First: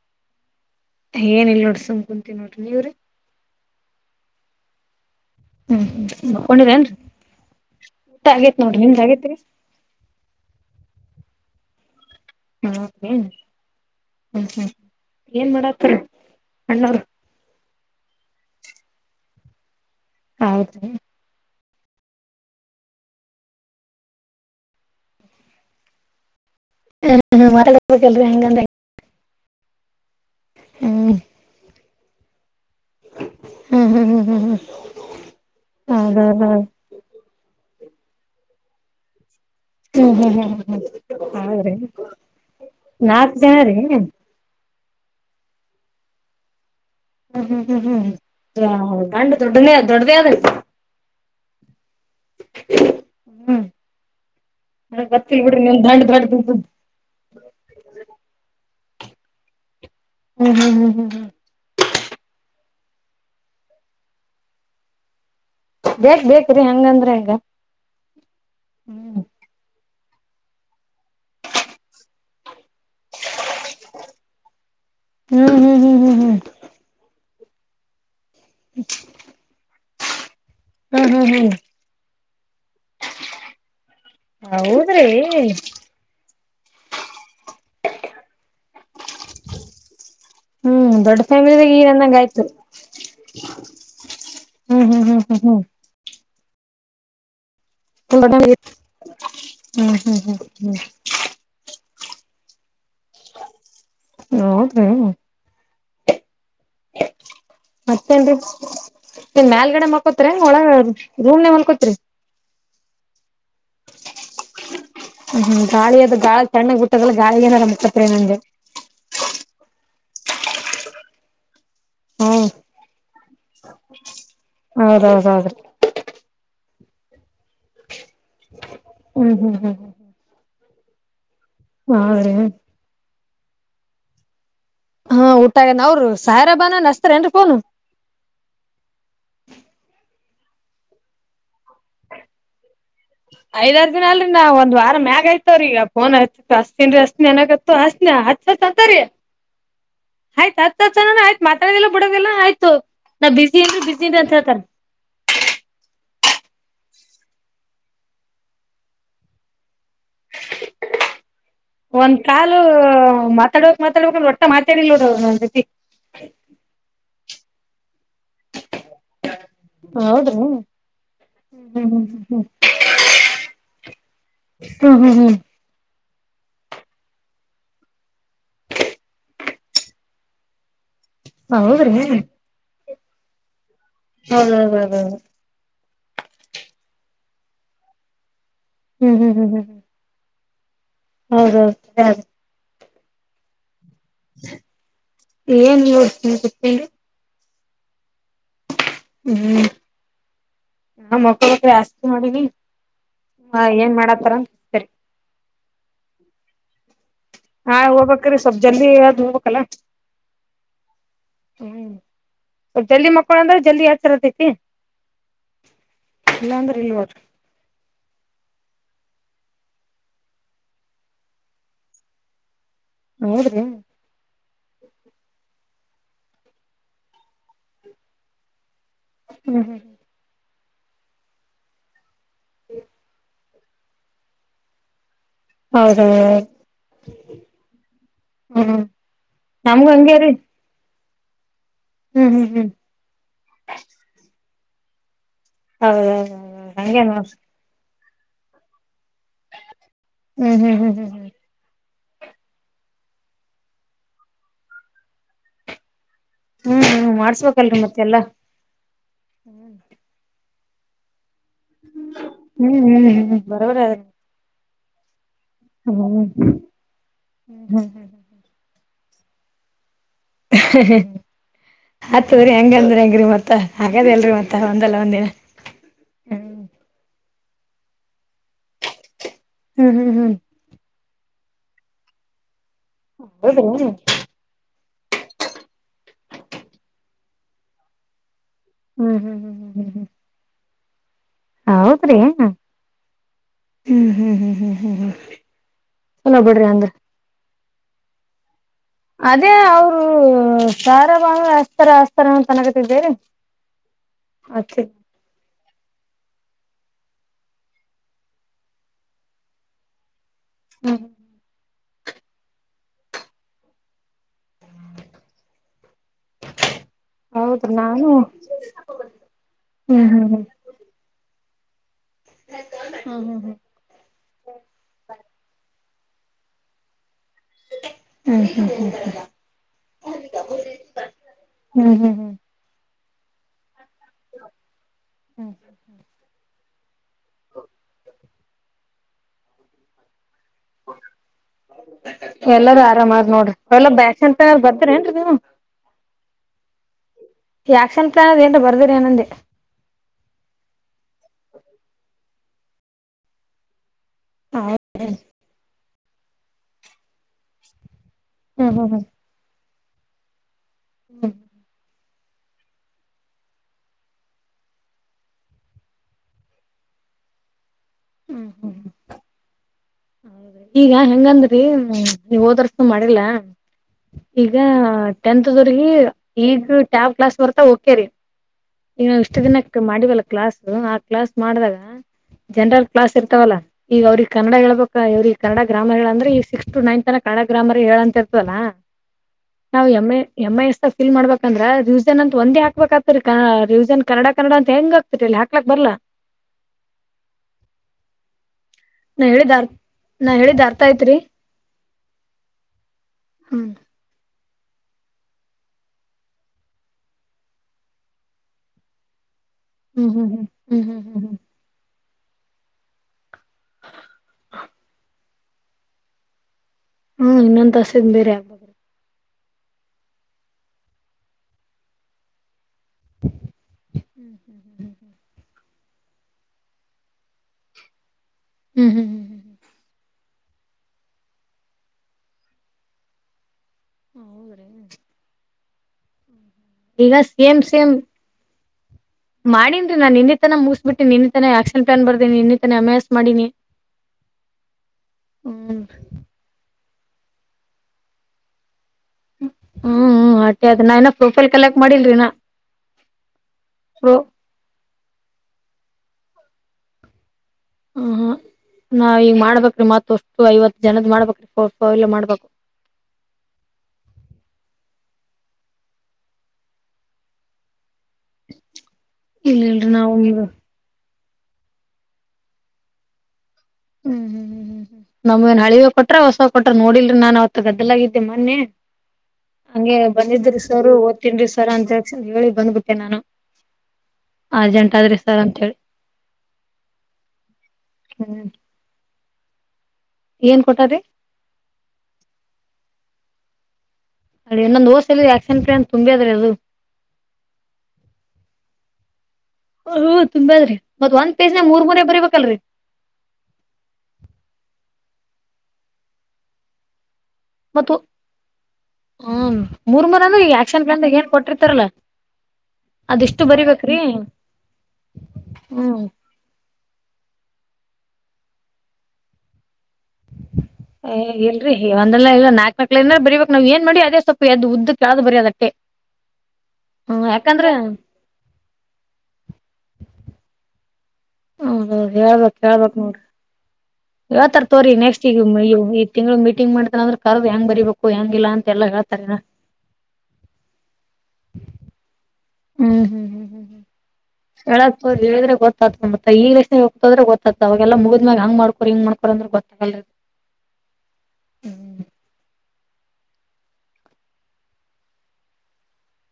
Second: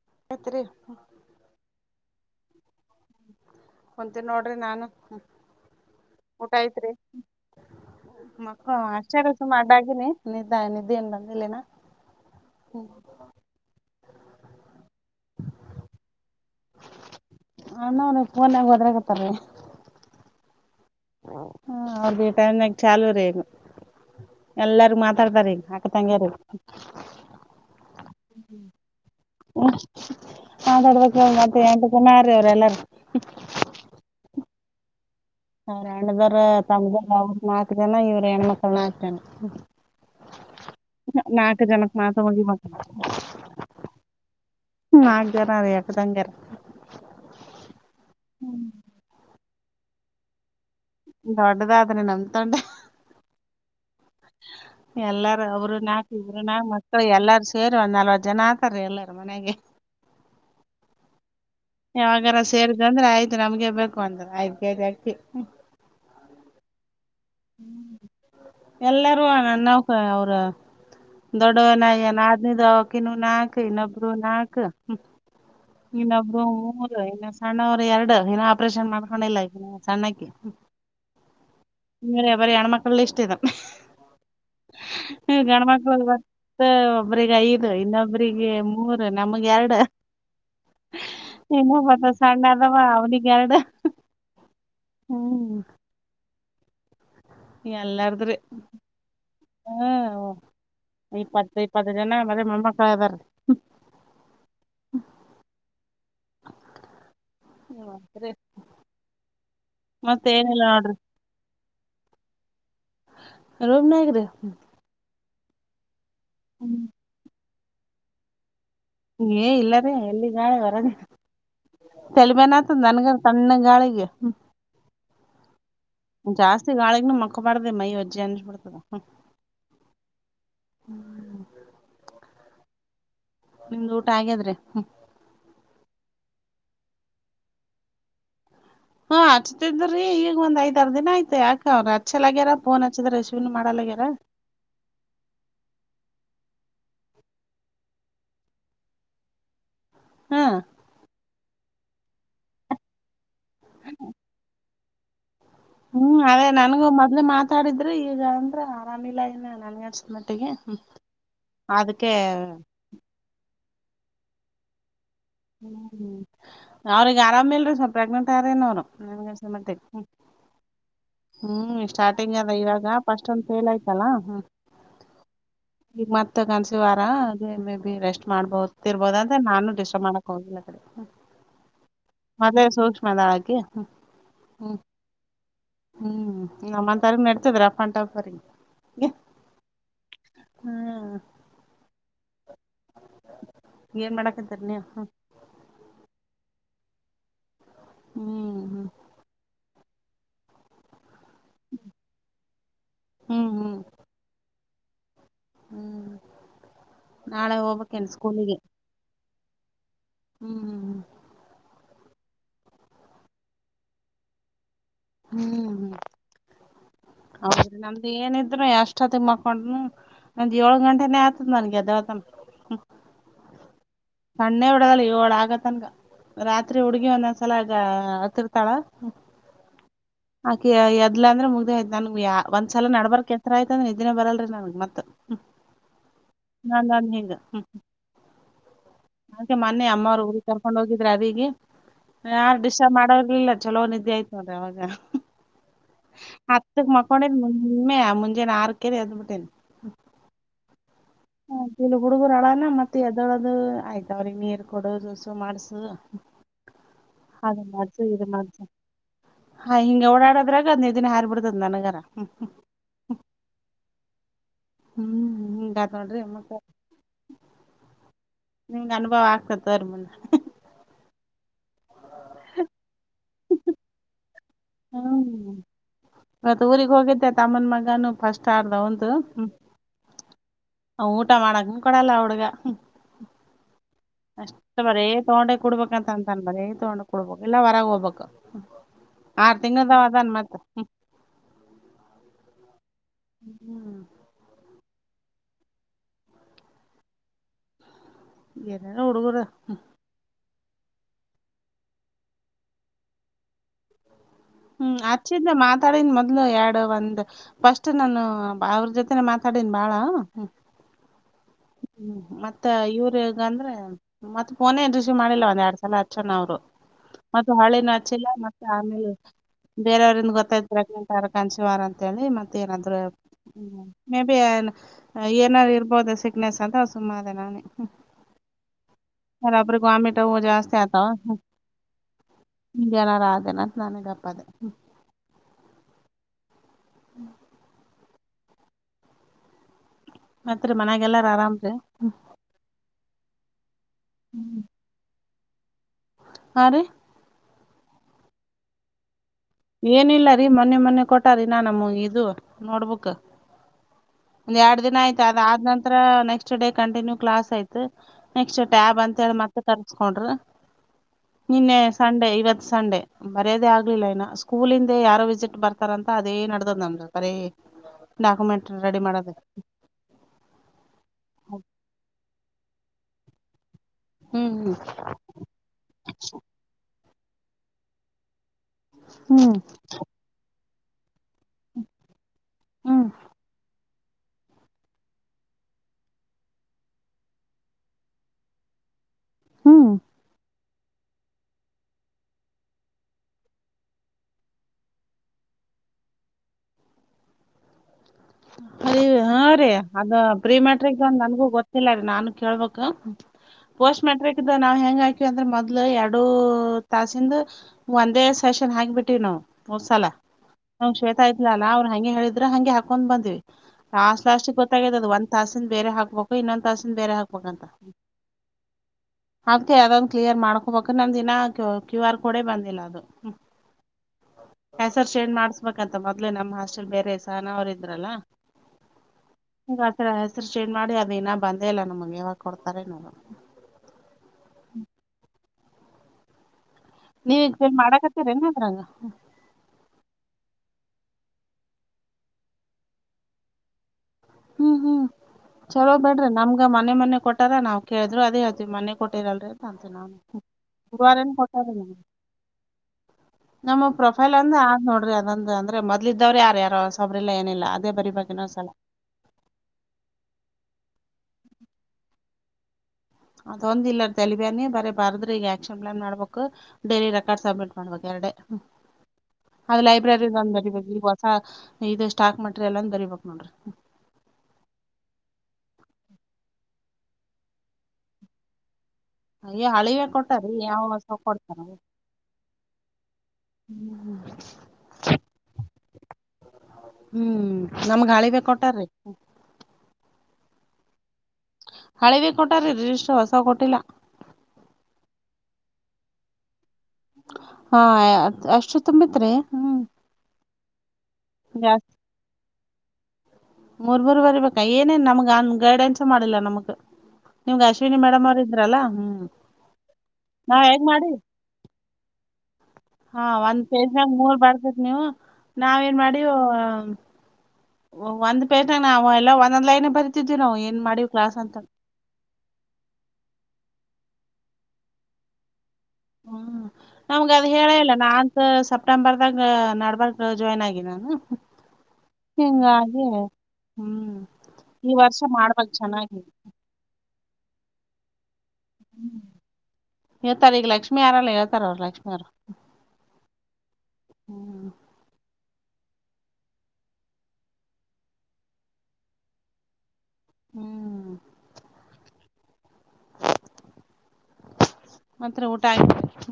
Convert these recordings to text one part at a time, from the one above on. ಏನ್ ಮಾಡಾಕತ್ತೀರಿ ಏನ ಇಲ್ ನೋಡ ಸುಮ್ ಕುಂತಿನ್ ನೋಡ್ರಿ ನೀವ್ರಿ ಕುಂತೀನಿ ನೋಡ್ರಿ ನಾನು ಹ್ಮ್ ಹ್ಮ. [unintelligible] ಮಕ್ಕ [unintelligible] ಅಡ್ಡಗಿನಿ ನಿದ್ದಾ ನಿದ್ದೆನ್ ಬಂದಲಿನ. ಹ್ಮ ಹ್ಮ್ ಹ್ಮ್ ಏನ್ ಮಾಡತ್ತ. [unintelligible] ಫೋನ್ ಆಗ ಬದ್ರಾಗತ್ತಾರೀ. ಹೌದ್ರಿ ಹ [unintelligible] ಟಮ್ನಾಗ ಚಾಲುೂರೇ. ಎಲ್ಲಾರ ಮಾತಾಡ್ತಾರಿ ಈ ಅಕ್ಕ ತಂಗಿಯಾರ. [unintelligible] ಹೆಂಗಂಗ ಹ್ಮ ಆಡ್ಬೇಕ ಮತ್ತೆ ಎಂಟು ದಿನ ಅವ್ಎಲ್ಲರ್. ಹ್ಮ್ ಹ್ಮ್ ಹ್ಮ್ ಹ್ಮ ಹ್ಮ. ಅವ್ರ ಅಣ್ಣದರ ತಮ್ಮದವ ಅವ್ರ ನಾಲ್ಕು ಜನ ಇವ್ರ ಹೆಣ್ಮಕ್ಳ ನಾಲ್ಕು ಜನ. ಹ್ಮ್ ಹ್ಮ್ ಹ್ಮ್ ಹ್ಮ್ ಹ್ಮ್ ನಾಕ್ ಹದ್ರೀ ಜನಕ್ ಮಾತು ಮುಗಿಬೇಕ ನಾಕ್ ಜನ ರೀ. ನಾಕ ಜನ ರೀ ಅಕ್ಕ ತಂಗಿರು. ಹ್ಮ್ ಹ್ಮ್ ಹ್ಮ್ ಹ್ಮ ಹ್ಮ ಡ ದೊಡ್ಡ ದೊಡ್ಡ ಅದು. ದೊಡ್ಡದ ಆದನೆ ನಮ ತೊಂಡೆ. ಹ್ಮ್ ನನಗ್ ಎಲ್ಲಾರ ಗೊತ್ತಿಲ್ ಬಿಡ್ರಿ ಅವರು ನಿಮ್ ದಂಡ್ ನಾಕ ದೊಡ್ಡದು ಇವರು ನಾ ಹ್ಮ್ ಮಕ್ಳು ಎಲ್ಲಾರು ಸೇರಿ ಒಂದ್ ನಲ್ವತ್ ಜನ. ಸರಿ ಅಲ್ಲಾರ ಮನೆಗೆ. ಹ್ಮ್ ಹ್ಮ್ ಹ್ಮ್ ಹ್ಮ್ ಹ್ಮ್. ಯಾವಾಗಾರ ಸೇರ್ದ ಅಂದ್ರೆ ಆಯ್ತು ನಮ್ಗೆ ಬೇಕು ಅಂತ ಆಯ್ ಕೆಜಿ ಅಕ್ಕಿ. ಬೇಕ ಬೇಕ್ರೀ ಹೆಂಗಂದ್ರೆ. ಎಲ್ಲಾರೂ ನನ್ನ ಅವ್ರ ದೊಡ್ಡವನ ನ್ ಆದ್ನದು. ಕನು ನಾಕು ಇನ್ನಬ್ಬರು ನಾಲ್ಕ ಹ್ಮ್ ಹ್ಮ್ ಹ್ಮ್ ಹ್ಮ್ ಹ್ಮ್ ಇನ್ನಬ್ಬರು ಮೂರು ಇ. ಸಣ್ಣವರು ಎರಡು ಇನ್ನ ಆಪರೇಷನ್ ಮಾಡ್ಕೊಂಡಿಲ್ಲ ಈ ಸಣ್ಣಕ್ಕಿ. ಹ್ಮ್ ಹ್ಮ ಹ್ಮ್. ಬರೀ ಹೆಣ ಮಕ್ಕಳು ಲಿಸ್ಟ್ ಇದು. ಹೌದ್ರಿ ಗಂಡ ಮಕ್ಳ ಬತ್ತ ಒಬ್ರಿಗೆ ಐದು ಇನ್ನೊಬ್ರಿಗೆ ಮೂರು. ನಮ್ಗೆ ಎರಡು. ಹ್ಮ್ ದೊಡ್ಡ ಫ್ಯಾಮಿಲಿದಾಗ ಈ ಇನ ಪತ ಅಂದಂಗ ಆಯ್ತು ಸಾಣದಾವ ಅವದ ಕಾರೆದ. ಹ್ಮ್ ಹ್ಮ್ ಹ್ಮ್ ಹ್ಮ್. ಎಲ್ಲಾರದ್ರೆ ಹ ಹ್ಮ್ ಹ್ಮ್ ಹ್ಮ್ ಹ್ಮ್ ಈಪ್ಪತ್ತ. ಪ್ಪತ್ತು ಜನ ಮದೆ ಮೊಮ್ಮಕ್ಕಳ ಆದರೆ. ಹ ಹೌದ್ರಿ. ಅದಾರಿ ಮತ್ತೇನ್ರಿ. ನೀ ಮೇಲ್ಗಡೆ ಮತ್ತ ಮಲ್ಕೊತ್ರಿ ಏನಿಲ್ಲ ಒಳಗ ನೋಡ್ರಿ ರೂಮ್ನೆ ಮಲ್ಕೊತ್ರಿ. ರೂಮ್ ನಾಗರಿ. ಹ್ಮ ಗಾಳಿ ಅದ ಗಾಳ ಚನ್ನಾಗ್ ಬಿಟ್ಟದ್ರ ಗಾಳಿ ಏನಾರರ ಮುತತ್ ನನ್ಗೆ. ಏ ಇಲ್ಲ ರೀ ಎಲ್ಲಿ ಗಳೆ ಹೊರಗೆ ಹ್ಮ್ ತಲೆಮೇನತ ನನ್ಗ ಸಣ್ಣ ಗಾಳಿಗೆ. ಹೌದೌದ್ ಹೌದ್ರೀ ಜಾಸ್ತಿ ಗಾಳಗ್ನು ಮಕ್ಬಾರ್ದ ಮಜ್ಜ ಅಿಸ್ಬ ಬಿಡ್ತದ. ಹ್ಮ್ ಹ್ಮ್ ಹ್ಮ್ ಹ್ಮ್ ಹ್ಮ್. ಹ್ಮ್ [inaudible] ಹಾ [unintelligible] ನಿಮ್ದ್ ಊಟ ಹಾಗಗ್ಯಾದ್ರೆ. ಹಾ ಊಟಾಗ ಅವರು ಸಾಯಿರಾಬಾನನ್ ಅಸ್ರ ಏನ ಪುನೀತ್. ಹ್ಮ ಹಚ್ತಿದ್ರೀ ಈಗ ಒಂದ್ ಐದ್ರ್ ದಿನ ಆಯ್ತೆ ಯಾಕ ಅವ್ರ ಹಚ್ಚಲಗ್ಯಾರ. ಐದ್ಾರ ದಿನ ಅಲ್ರಿ ನಾವ ಒಂದ್ ವಾರ ಮ್ಯಾಗ ಆಯ್ತವ್ರೀ ಈಗ ೋನ್ ಆಯ್ತು [unintelligible] ಹಸ್ನನಾಗತ್ತು ಹ ಹ ರೀ ಹಾ ಆಯ್ತು ಹತ್ ಆಯ್ತ. ಮಾತಾಡುದಿಲ್ಲಾ ಬಿಡೋಲ್ಲ ಆಯ್ತು ನಾ ಬಿಸಿ ಏರು ಬಿಸಿ ಅಂತ ಹೇಳ್ತಾರ. ಹ್ಮ್ ಅದೇ ನನ್ಗೂ ಮೊದ್ ಮಾತಾಡಿದ್ರೆ ಈಗ ಅಂದ್ರ ಆರಾಮಿಲ್ಲ ಇಲ್ಲ ನನ್ಗೆ. ಮಟ್ಟಿಗೆ ಅದಕ್ಕೆ [unintelligible] ಮಾತಾಡಬೇಕ ರಟ್ಟ ಮಾತಾಡಿ [unintelligible] ಹ್ಮ್ ಅವ್ರಗ್ ಆರಾಮೇಲ್ರ ಸ್ವಲ್ಪ [unintelligible] ಪ್ರೆಗ್ನಂಟ್ ಆರನ್ನೋರ ಸಮಯ [unintelligible] ಹೌದ್ರಿ ಹ್ಮ್ ಸ್ಟಾರ್ಟಿಂಗ್ ಅದ ಇವಾಗ ಪಫಸ್ಟ್ದ ಫೇಲ್ ಆಯ್ತಲ್ಲ ಹ [unintelligible] ಹ್ಮ್ ಹ್ಮ್ ಹ್ಮ್ ಹ್ಮ್ ಈ ಮತ್ತ [unintelligible] ಕನ್ಸ ವಾರ ಅದೇ ಮೇ ಬಿ ರೆಸ್ಟ್ ಮಾಡ್ಬೋದು ಇರ್ಬೋದ ಅಂತ ನಾನು ಡಿಸ್ಟರ್ಬ್ ಮಾಡಕ್ ಹೋಗದಿಲ್ಲ ಕಡೆ [unintelligible] ಹಾ ಹೌದ್ರೀರಿ [unintelligible] ಮದ ಹಾಗೆ [unintelligible] ಹ್ಮ ಹಾ ಹಾ ಹಾ [unintelligible] ಹ್ಮ್ ತಾರ ನಡ್ತದ್ರ ಅಪ್ಪಂತಪ್ಪ್ರ [unintelligible] ಹ್ಮ್ ಹ್ಮ್ ಹ್ಮ್ ಹ್ಮ್ ಹ್ಮ್ [unintelligible] ಹೌದೌದು [unintelligible] ಹ [unintelligible] ಏನ್ ಗತ್ತಿ. [unintelligible] ಹ್ಮ್ ಹ್ಮ್ ಹ್ಮ್. [unintelligible] ನಾ ಮಕ್ಕಳತ್ರ ಜಾಸ್ತಿ ಮಾಡಿನಿ ಹ್ಮ್ ಹ್ಮ್ ಏನ್ ಮಾಡತಾರ ಅಂತತರಿ. [unintelligible] ಹ್ಮ್. [unintelligible] ಹಾ ಹೋಗ್ಬೇಕೇನ್ ಹೋಗ್ಬೇಕ್ರೀ ಸ್ಕೂಲಿಗೆ ಸ್ವಲ್ಪ್ ಜಲ್ದಿ ಹೋಗ್ಕ್ಲ್ ಹ್ಮ. ಹ್ಮ್ [unintelligible] ಸ್ವಲ್ಪ ಜಲ್ದಿ ಮಕ್ಕಳ ಅಂದ್ರೆ ಜಲ್ದಿ ಯ್ತರತೈತಿ. [unintelligible] ಹ್ಮ್ ಹ್ಮ್ ನೋಡ್ರಿ ಹೌದು ನಮ್ದು ಏನಿದ್ರು ಎಷ್ಟು. [unintelligible] ಇಷ್ಟ ಮಕೊಂಡ್ನು ಒಂದ್ ಏಳ ಗಂಟೆನೆೇ ಆತದ ನನ್ಗೆ ಅದತ. [unintelligible] ನೋಡ್ರಿ. [unintelligible] ಸಣ್ಣೆ ಹಡಗಲ್ಲ ಏಳ ಆಗತ್ನ್ಗ ರಾತ್ರಿ ಹುಡ್ಗಿ ಒಂದೊಂದ್ಸಲ ಆಗ ಹತ್ತಿರ್ತಾಳ. [unintelligible] ಹ್ಮ್ ಹ್ಮ್ ಹ್ಮ್. [unintelligible] ಆಕೆ ಎದಲ ಅಂದ್ರೆ ಮುಗ್ದ ಆಯತ ನನ್ ಯಾ ಒಂದ್ಸಲ ನಡ್ಬಾರ ಕೆ ಹೆಸರ ಆಯ್ತ ಅಂದ್ರೆ ಇದಿನೇ ಬರಲ್ರಿ ನನ್ಗ್ ಮತ್. [unintelligible] ಹೌದೌದೌದು ಹ್ಮ್ ನಾನ್ ಹೀಗ ಹ್ಮ್. ಹ್ಮ್ [unintelligible] ಅದೆ ಮೊನ್ನೆ ನಮ್ಗು ಅಮ್ಮರು ಹಂಗೇರಿ ಊರಿಗೆ ಕರ್ಕೊಂಡ್ ಹೋಗಿದ್ದ. [unintelligible] ಅದಿಗೆ ಹ್ಮ್ ಹ್ಮ್ ಯಾರು ಹ್ಮ್ ಡಿಶಬ್ ಮಾಡೋಲಿಲ್ಲ ಚಲೋ ನಿದ್ದೆ ಆಯ್ತೋರೀ ಅವಾಗ. [unintelligible] ಹೌದೌದೌದು ಹತ್ತ ಹಂಗೆ ಮಕಡ ನೋಡ್ರಿ ಮು. [unintelligible] ಮುಂಜಾನಾನ ಆರು ಕರೆ ಅದಬಿಟ್ಟೇನೆ. ಹ್ಮ್ ಹ್ಮ್ ಹ್ಮ್ ಹ್ಮ್ ಹ್ಮ್ [unintelligible] ಇಲ್ಲಿ ಹುಡುಗರ ಅಳಾನ ಮತ್ತೆ ಎದೊಳದ ಆಯ್ತ ಅವ್ರಗ್ ನೀರ್ ಕೊಡು ದಸು ಮಾಡಸು. [unintelligible] ಹ್ಮ್ ಮಾಡ್ಸ್ಬೇಕಲ್ರಿ ಮತ್ತೆ ಎಲ್ಲಾ. [unintelligible] ಹಾ ಹಿಂಗ ಓಡ್ರಾಗದ್ ಹದಿನೈದು ದಿನ ಹಾರ್ಬಿಡ್. ಹ್ಮ್ ಹ್ಮ್ ಹ್ಮ್ ಬರಬರ ಆ. [unintelligible] ಹ್ಮ್. [unintelligible] ಹ್ಮ್ ನೋಡ್ರಿ ಹ್ಮ್ ಮತ್ತ ಹ್ಮ್ ಹ್ಮ್ ಹ್ಮ್ ಹ್ಮ. [unintelligible] ಆಕತ ಮ. [unintelligible] ಆತ್ವ್ರರಿ ಹೆಂಗಲ [unintelligible] ಹೆಂಗ್ರೀ ಮತ್ತ ಹಾಗಾದ ಅಲ್ರಿ ಮತ್ತ. ಒಂದಲ್ಲ ಒಂದಿನ. [unintelligible] ಮತ್ತ ಊರಿಗೆ ಹೋಗಿದ್ದೆ ತಮ್ಮನ್ ಮಗನು ಫಸ್ಟ್ ಆರಒಂದು. [unintelligible] ಹ್ಮ್ ಹ್ಮ್ ಹ್ಮ್. [unintelligible] ಟಮಣಗನ್ ಕಡ ಅಲ್ಲ ಆವಡುಗ. [unintelligible] ಹದ. [unintelligible] ಅಷ್ಟ ಬರ ತಗೊಂಡೆ ಕು ಕೊಡ್ಬೇಕಂತ ಅಂತನ್ ಬರ್ ತಗೊಂಡೆ ಕು ಕೊಡ್ಬಕ್ ಇಲ್ಲ ಹೊರಗೆ ಹೋಗ್ಬೇಕು. ಹೌದ್ರಿ ಹ್ಮ್ ಹ್ಮ್ [unintelligible] ಹ್ಮ್ ಆರ್ ತಿಂಗಳದಾವದನ್ ಮತ್ತ. [unintelligible] ಹೌತ ರ ಹ್ಮ್ ಹ್ಮ್ ಹ್ಮ್ ಹ್ಮ್ ಹ್ಮ್. [unintelligible] ಹ್ಮ್ ಹ್ಮ ಸನೋ ಬಡ್ರ ಅಂದ. [unintelligible] ಏನೇನೋ ಹುಡ್ಗುರು ಅದೇ ಅವರು. [unintelligible] ರ ಭಹ ಅಸ್ತರ ಅಸ್ತರ ಅ ತನಗತ್ತಿದ್ದೇವೆ. [unintelligible] ಹ್ಮ್ ಅಚ್ಚಿದ ಮಾತಾಡನ್ ಮೊದ್ಲು ಎರಡು. ಒಂದ ಫಸ್ಟ್ ನಾನು ಅವ್ರ ಜೊತೆನೆ ಮಾತಾಡನಿ ಬಾಳ. ಹ್ಮ್. ಹ್ಮ್ ಮತ್ತತ್ ಇವ್ರಗ ಅಂದ್ರೆ ಮತ್ ಪಫೋನೇ ರಿಸೀವ್ ಮಾಡಿಲ್ಲ ಒಂದ್ ಎರಡ್ ಸಲ ಹಚ್ಚಣ ಅವ್ರು. ಮತ್ತ ಹೌದ್ರಿ ಹಳಿನ ನಾನು ಹಚ್ಚಿಲ್ಲ ಮತ್ತೆ ಆಮೇಲೆ ಹ್ಮ್ ಹ್ಮ್ ಬೇರೆಯವರಿಂದ ಗೊತ್ತಾಯ್ತಾರೆಂತ. ಕಂಚಿವಾರ ಅಂತ ಹೇಳಿ ಮತ್ತ ಏನಾದ್ರು ಹ್ಮ್ ಹ್ಮ್ ಮ ಏನಾದಾರರು ಇರ್ಬೋದ. ನ ಸಂತೋ ಸಮ್ಮ ಅದ ನಾನು. ಹ್ಮ್ ಹ್ಮ್ ಅರಪ್ರ ಗುಮಿಟ ಹ ಜಾಸ್ತ ಆತ್ಮ. ಹ್ಮ್ ಹ್ಮ್ ಹ್ಮ್ ಹ್ಮ್ ಹ್ಮ್ ಹ್ಮ್ ಜನರ ಅನಂತ ನನಗಪ್ಪದೆ. ಹ್ಮ್ ಮತ್ತತ್ರಿ ಮನಯಾಗ ಎಲ್ಲಾರ ಆರಾಮ್ರೀ. ಎಲ್ಲಾರೂ ಆರಾಮಾರ್ ನೋಡ್ರಿ ಎಲ್ಲಾ ಬ್ಯಾ ಅಂತ ಬರಏನ್ರಿ ನೀ. ಹಾ ರಿ. ಯಾಕ್ಷನ್ ಪ್ಲಾನ್ ಅದ ಏನ್ ಬರ್ದಿರಿ ಏನಂದೇ. ಏನಿಲ್ಲ ರೀ ಮೊನ್ನೆ ಮೊನ್ನೆ ಕೊಟ್ಟಾರೀ ನಾ ನಮ್ ಇದು ನೋಡ್ಬುಕ್. ಒಂದ್ ಎರಡ್ ಹ್ಮ್ ದಿನ ಆಯ್ತು ಅದ ಆದ್ ನಂತರ ನೆಕ್ಸ್ಟ್ ಡೇ ಕಂಟಿನ್ಯೂ ಕ್ಲಾಸ್ ಆಯ್ತು ನೆಕ್ಸ್ಟ್ ಹ್ಮ್ ಟ್ಯಾಬ ಹ್ಮ್ ಅಂತೇಳಿ ಮತ್ತ ತರ್ಸ್ಕೊಂಡ್ರ ನಿನ್ನೆ ಸಂಡೆ ಇವತ್ತ ಸಂಡೆ ಬರ್ಯದೇ ಆಗ್ಲಿಲ್ಲ ಇನ್ನ ಕೂಲಿಂದ ಯಾರೋ ವಿಸಿಟ್ ಬರ್ತಾರಂತ ಅದೇ ನಡ್ದದ್ ನಮ್ದ ಬರೆ ಹ್ಮ್ ಹ್ಮ್ ಡಾಕ್ಯುಮೆಂಟ ರೆಡಿ ಮಾಡೋದ ಈಗ ಹೆಂಗಂದ್ರರಿ ನೀವ ಓದರ್ಸು ಮಾಡಿರಲ್ಲಾ ಈಗ ಹ್ಮ್ ಟೆಂತ್ದವರ್ಗಿ ಈಗ ಟ್ಯಾಬ ಕ್ಲಾಸ್ ಬರ್ತಾವ ಓಕೇರಿ ಇ ಇಷ್ಟು ಹ್ಮ್ ದಿನಕ್ಕೆ ಮಾಡಿವಲ್ಲ ಕ್ಲಾಸೂ ಕ್ಲಾಸ ಮಾಡಿದಾಗ ಜನರಲ್ ಹ್ಮ್ ಕ್ಲಾಸ ಇರ್ತಾವಲ್ಲ ಈಗ ಅವ್ರಿಗೆ ಕನ್ನಡ ಹೇಳ್ಬೇಕ ಇವ್ರಿಗೆ ಕನ್ನಡ ಗ್ರಾಮರ ಹೇಳ ಅಂದ್ರೆ ಈ ಸಿಕ್ಸ್ತ್ ಟು ನೈನ್ತ್ನ ಕನ್ನಡ ಗ್ರಾಮರ್ ಹೇಳಂತಿರ್ತಲ್ಲಾ ನಾವು ಹ್ಮ್ ಎಮ ಎಮಐ. ಫೀಲ್ ಮಾಡ್ಬೇಕಂದ್ರೆ ರಿವಿಜನ್ ಅಂತ ಒಂದೇ ಹಾಕ್ಬೇಕಕ್ ಆಗ್ತ್ರಿ ರಿವಿಜನ್ ಕನ್ನಡ ಕನ್ನಡ ಅಂತ ಹೆಂಗ ಆಗ್ತರಿಲ್ಲಿ ಹಾಕ್ಲಕ್ ಬರಲ್ಲಾ ಅರಿ ನಾ ಹಾ ಹೇಳಿದ ಅರ್ ರೀ ಅದ ನಾ ಹೇಳಿದ ಅರ್ಥ ಪ್ರಿಮಾಟ್ರಿಕ್ ಆಯ್ತ್ರಿ ಒಂದ್ ನನ್ಗೂ ಗೊತ್ತಿಲ್ಲ ರೀ ನಾನು ಕೇಳ್ಬೇಕ ಹ್ಮ್ ಪೋಸ್ಟಟ್ರಿಕ್ ನಾವ್ ಹೆಂಗ ಹಾಕಿವವಿ ಅಂದ್ರೆ ಮೊದ್ಲ ಎರಡು ತಾಸಿಂದ ಒಂದೇ ಸೆಷನ್ ಹಾಕ್ಬಿಟ್ಟಿವ ನಾವು ಹೋದ ಸಲಾ ಹ್ಮ್ ಹ್ಮ್ ಹ್ಮ್ ಹ್ಮ್ ನಮ್ಮ ಹ್ಮ್ ಶ್ವೇತಾ ಹ್ಮ್ ಹ್ಮ್ ಇದ್ಲ ಲಾ ಅವ್ರು ಹಂಗೆ ಹೇಳಿದ್ರ ಹಗೆ ಹಾಕೊಂಡ್ ಬಂದ್ವಿ ಲಾಸ್ಟ್ ಲಾಸ್ಟ್ ಗೊತ್ತಾಗೇತಿ ಅದ ಒಂದ್ ತಾಸಿಂದ ಬೇರೆ ಹಾಕ್ಬೇಕು ಇನ್ನೊಂದ ಹ್ಮ್ ಇನ್ನೊಂದ್ ತಾಸಿದ ಬೇರೆ ಹಾಕ್ಬೇಕ ಆಗ್ತ ಯಾವ್ದ್ ಕ್ಲಿಯರ್ ಮಾಡ್ಕೋಬೇಕಕ ನಂದ ಇನ್ನ ಕ್ಯೂ ಆರ್ ಕೋಡೆೇ ಬಂದಿಲ್ಲ ಅದು ಹೆಸರು ಸೇನ ಮಾಡಸಬೇಕ ಯಾಂತ ಮೊದ್ಲೆ ನಮ್ಮ್ ಹಾಸ್ಟೆಲ್ ಬೇರೆ ಸಹನಾ ಅವರ ಇದ್ರಲ್ಲ ಹ್ಮ್ ಹ್ಮ್ ಹ್ಮ್ ಹ್ಮ್ ಆ ಚೇಜ್ ಮಾಡಿ ಅದು ಇನ್ನ ಬಂದೇ ಇಲ್ಲ ನಮ್ಗೆ ಯಾವಾಗ ಕೊಡ್ತಾರೆ ಏನೋ ಹಾ ಹೌದ್ರೀ ಈಗ ನೀವ್ ಸೇಮ್ ಪೇ ಸೇಮ್ ಮಾಡಾಕತ್ತೀರೇನ ಅದ್ರಾಗ ಮಾಡಿನರಿ ನಾ ನಿನ್ನಿತನ ಮುಗಸಿ... ಬಿಟ್ಟಿ ನಿನ್ನ ತಾನೆ ಆಕ್ಷನ್ ಪ್ಲಾನ್ ಬರ್ದೀನಿ ನಿನ್ನ ತನಾ ಎಮ ಐ ಎಸ್ ಮಾಡಿನಿ ಹ್ಮ್ ಹ್ಮ್ ಚಲೋ ಬಿಡ್ರಿ ನಮ್ಗ ಮನೆ ಮನೆ ಕೊಟ್ಟಾರ ನಾವ್ ಕೇಳಿದ್ರು ಅದೇ ಹೇಳ್ತೀವಿ ಕೊಟ್ಟಿಲ್ಲ ಏನ್ರಿ ಅಂತೇನ ನಾನು ಹ್ಮ್ ಅಟ್ಟೆ ಅದ ನಾ ಇನ್ನ ಗುರುವಾರೇನು ಪ್ರೊಫೈಲ್ ಕೊಟ್ಟಾರ ಕಲೆಕ್ಟ್ ಏನ ಮಾಡಿಲ್ರಿ ನಾ ನಮ್ಮ ಪ್ರೊ ಪ್ರೊಫೈಲ್ ಅಂದ ಹಾಕಿ ನೋಡ ಅದೊಂದು ಅಂದ್ರೆ ಮೊದಲ ಇದವ್ರ ಯಾರ ಯಾರೋ ಹೋಸಬ್ರ ಇಲ್ಲಾ ಏನಿಲ್ಲ ಅದೇ ಬರಿಬೇಕ ಇನ್ನೊಂದ ಸಲಾ ಬ್ರೀ ಮತ್ ಅಷ್ಟು ಐವತ್ತು ಜನದ್ ಮಾಡ್ಬೇಕ್ರೀ ಎಲ್ಲ ಮಾಡ್ಬೇಕ ಹ ಅದ ಒಂದ ಇಲ್ಲ ತಲೆಬಾನಿ ಬರೇ ಬರದ್ರಿ ಈಗ ಆಕ್ಷನ್ ಪ್ಲಾನ್ ಮಾಡ್ಬೇಕ ಬೇರೆ ರೆಕಾರ್ಡ್ ಸಬ್ಮಿಟ್ ಮಾಡ್ಬೇಕ ಇಲ್ಲ ಅದ ಇಲ್ರಿ ನಾವು ಲೈಬ್ರರಿ ನಿಮ್ದು ಒಂದ ಬರೀಬೇಕ ಹ ಇದ ಸ್ಟಾಕ್ ಮೆಟೀರಿಯಲ್ ಒಂದ ಬರೀಬೇಕ ನೋಡ್ರಿ ಹ್ಮ್ ಹ್ಮ್ ಹ್ಮ್ ಹ್ಮ್ ನಮ್ಮು ಏನ ಹಳಿವ ಕೊಟ್ರ ಹೊಸಾವ ಕೊಟ್ರ ನೋಡಿಲ್ರಿ ನಾನ್ ಅವತ್ತ ಗದ್ದಲಾಗಿದ್ದೆ ಮೊನ್ನೆ ಅಯ್ಯ ಹಂಗೆ ಹಳಿವೆ ಕೊಟ್ಟಾರಿ ಬಂದಿದ್ರಿ ಯಾವ್ ಸರ್ ಹೊಸಾವ್ ಒದತಿನರಿ ಕೊಡ್ತಾರ ಸರ್ ಅಂತ ಹೇಳ ಹೇಳಿ ಬಂದ್ಬಿಟ್ಟೆ ನಾನು. ಅರ್ಜೆಂಟ್ ಆದರಿ ಸರ್ ಅಂತೇಳಿ. ಹ್ಮ್ ನಮಗ ಹಳಿದ ಕೊಟ್ಟಾರೀ. ಏನ್ ಕೊಟ್ಟಾರಿ. ಹಳವೆ ಕೊಟ್ಟಾರಿ ರಿಜಿಸ್ಟರ್ ಹೊಸಾವ ಕೊಟಿಲ್ಲ. ಅಲ್ಲಿ ಇನ್ನೊಂದು ಹೋದ ಸಲದ ಆ್ಯಕ್ಷಸನ್ ಪ್ಲಾನ್ ತುಂಬಿದ್ರೆ ಅದು. ಹಾ ಅಷ್ಟು ತುಂಬಿತರಿ. ಹ ತುಂಬೇರಿ ಮತ್ತ ಒಂದ ಪೇಜದಾಗ ಮೂರ್ ಮೂರ ಬರಿಬೇಕಲ್ರರಿ. ಮೂರ ಮೂರ ಬರಿಬೇಕಾ ಏನೇನ ನಮ್ಗ ಏನ್ ಗೈಡೆನ್ಸ ಮಾಡಿಲ್ಲ ನಮಗ. ಮ ಹ್ಮ ಮೂರ್ ಮೂರಾನ ಈ ನಾವ್ ಆಕ್ಷನ್ ಹೆಂಗ್ ಪ್ಲಾನದಾಗ ಮಾಡಿವಿ ಏನ್ ಕೊಟ್ಟಿರ್ತಾರಲ್ಲ. [inaudible] ಹಾ ಒಂದ್ ಪೇಜ ಬರಿಬೇಕ್ರಿ ಮಾಗ ಮೂರ್ ಬರ್ತೇತಿ ನೀವು ನಾವ ಏನ ಹ್ಮ್ ಮಾಡಿವಿ. ಓ ಒಂದ ಪೇಜದಾಗ ನಾವ ಎಲ್ಲಾ ಒಂದ ಒಂದ ಲೈನ್. ಬರಿತಿದ್ವಿ ನಾವು ಏನ್ ಮಾಡಿವ್ ಏ ಕ್ಲಾಸ್ ಅಂತ ಇಲ್ರರಿ ಒಂದಲ್ಲ ಇಲ್ಲ ನಾಕ್ ನಾಕ ಲೈನದಾಗ ಬರಿಬೇಕಕ್ ನಾವ್ ಏನ್ ಮಾಡಿವಿ ಅದೇ. ಸ್ವಪ ಯದ್ದ ಉದ್ದಕ್ಕೆ ಯಳದ ಬರಯೋದಟ್ಟೆ. ಹ್ಮ್ ನಮ್ಗ ಅದ ಹೇಳೆ ಇಲ್ಲ ನಾಂತ ಸಪ್ ಪ್ಟೆಂಬರ್ದಾಗ ನಡ್ಬರ್ಕ ಜಾಯ್ನ್ ಆಗಿ ನಾನು ಹ್ ಹೌದ್ ಹಿಂಗಾಗಿ. ಹ್ಮ್ ಯೆಳತರ ತೋರಿ ಈ ವರ್ಷ ನೆಕ್ಸ್ಟ್ ಈಗ ಮ ಮಾಡ್ಬೇಕ್ ಈವ್ ಈ ಚೆನ್ನಾಗಿ ತಿಂಗಳು ಮೀಟಿಂಗ್ ಮಾಡಿದ್ರ್ ಅಂದ್ರ ಕರ್ದು ಹೆಂಗ ಬರೀಬೇಕು ಹೆಂಗಿಲ್ಲ ಅಂತ. ಎಲ್ಲಾ ಹ್ಮ ಹೇಳ್ತಾರೆ ಹೇಳ್ತಾರ ಈಗ ಲಕ್ಷ್ಮಿ ಆರಲ್ಲ ಹೇಳ್ತಾರ ಅವ್ರ ಲಕ್ಷ್ಮೀ ಅವ್ರು. ಹ್ಮ್ ಹ್ಮ್ ಹೇಳಕ್ ತೋರಿ ಹೇಳಿದ್ರ. ಗೊತ್ತಾತದ ಮತ್ತ ಈ ವಯಸ್ನಾಗ್ ಹೇಳಕೊತ ಹೋದ್ರ ಗೊತ್ತಾತ್ ಅವಾಗೆಲ್ಲ ಮುಗದಮ್ಯಾಗ ಹಂಗ ಮಾಡ್ಕೋರ್ ಹಿಂಗ ಮಾಡ್ಕೋರ್ ಅಂದ್ರೆ ಗೊತ್ತಾಗಲ್ರಿ. ಹ್ಮ್ [inaudible] ಮತ್ರಿ ಊಟ ಆಯತ ಹ್ಮ.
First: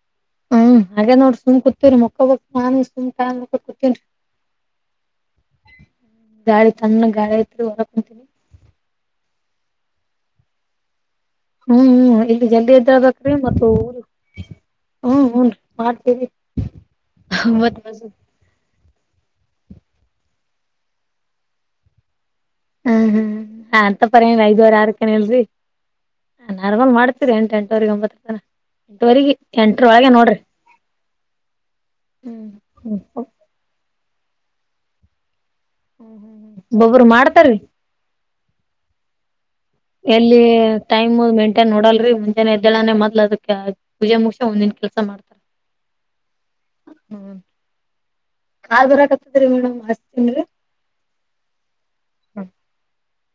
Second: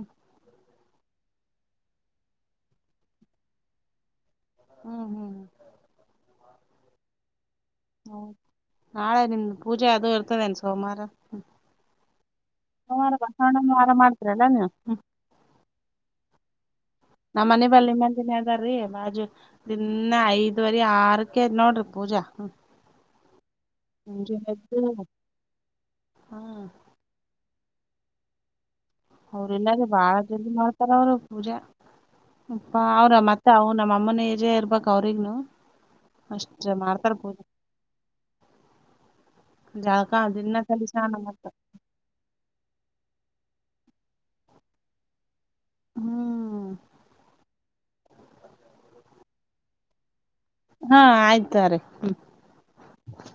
ಹ್ಮ ಹಾಗೆದ ನೋಡ್ರಿ ಸುಮ್ ಕುೂತ್ತೆರಿ ಮೊಕಬಕ್ ನಾನು ಸುಮ್ ಟ್ಯಾಮ್ ನೋಡಕೊತ್ ಕುತ್ತೆನ್ರಿ. ಹ್ಮ್ ಹ್ಮ್ ಗಾಳಿ ತಣ್ಣಗ್ ಗಾಳ್ಯೈ. ಹೌದು ನಾಳೆ ನಿಮ ಪೂಜೆ ಅದು ಇರ್ತದೆೇನ್ ಸೋಮವಾರ. ಹ್ಮ್ ಹ್ಮೂ ಇಲ್ಲಿ ಜಲ್ದಿ ಸೋಮವಾರ ಯದ್ದ್ಳೆಬೇಕ್ರೀ ಮತ್ ಬಸವಣ್ಣನ ವಾರ ಊರು ಮಾಡ್ತೀರಲ್ಲಾ ನೀವು ಹು ಹುನ್ರಿ. ಮಾಡ್ತೀರಿ. ನಮ್ ಮನಿ ಬಲ್ಲಿ ಮಂದಿನೆ ಅದಾರೀ ಮಾತ್ ಜಾ ದಿನ್ನಾ ಐದುವರಿ ಆರಕ್ಕೆ ನೋಡ್ರಿ ಪೂಜಾ ಹ್ಹ. ಹ್ಮ ಹ ನಾ ಅಂತ ಪರಿ ಎನ್ ಐದುವರಿ ಎದ್ದು ಆರಕ್ಕೆನಿಲ್ರಿ. ಹಾ ಅ ನಾರ್ಮಲ್ ಮಾಡ್ತ್ವಿರಿ ಎಂಟು ಎಂಟವ್ರರಿ ಒಂಬತ್ತರತನ. ಅವ್ರಿಲ್ಲಾರ್ದೆ ಬಾಳ ಜಲ್ದಿ ಮಾಡ್ತಾರ ಅವರು ಪೂಜಾ. ಹ್ಮ್ ಪ್ಪಾ ಹ್ಮ್ ಅವ್ರ ಮತ್ತೆ ಅವ ನಮ್ಮ ಅಮ್ಮನ ಎಜೆ ಇರ್ಬೇಕ ಅವ್ರಿಗ್ನು. ಹು ಅಷ್ಟ್ ಬ್ಬೊಬ್ಬರ ಮಾಡ್ತಾರ ಪೂಜೆ ಮಾಡ್ತಾರಿ. ಜಳಕಾ ಎಲ್ಲಿ ದಿನಾ ತಲಿ ಸ್ನಾನ ಟೈಮ್ ಮತ್ತ ಮೇಂಟೈನ್ ನೋಡಲ್ರಿ ಮುಂಜೆನೆ ಎದ್ದಳನೆ ಮೊದ್ಲ ಅದ ಯ ಪೂಜೆ ಮುಗಷೆ ಮುಂದಿನ ಕೆಲ್ಸ ಮಾಡ್ತಾರ ಹ್ಮ್ ಹ್ಮ. ಕಾಲ್ ಬರಕತ್ತದ್ರಿ ಮೇಡಮ್ ಹಸ್ತನ್ರಿ. ಹಾ ಆಯ್ತ ತಗೋರಿ ಹ್ಮ.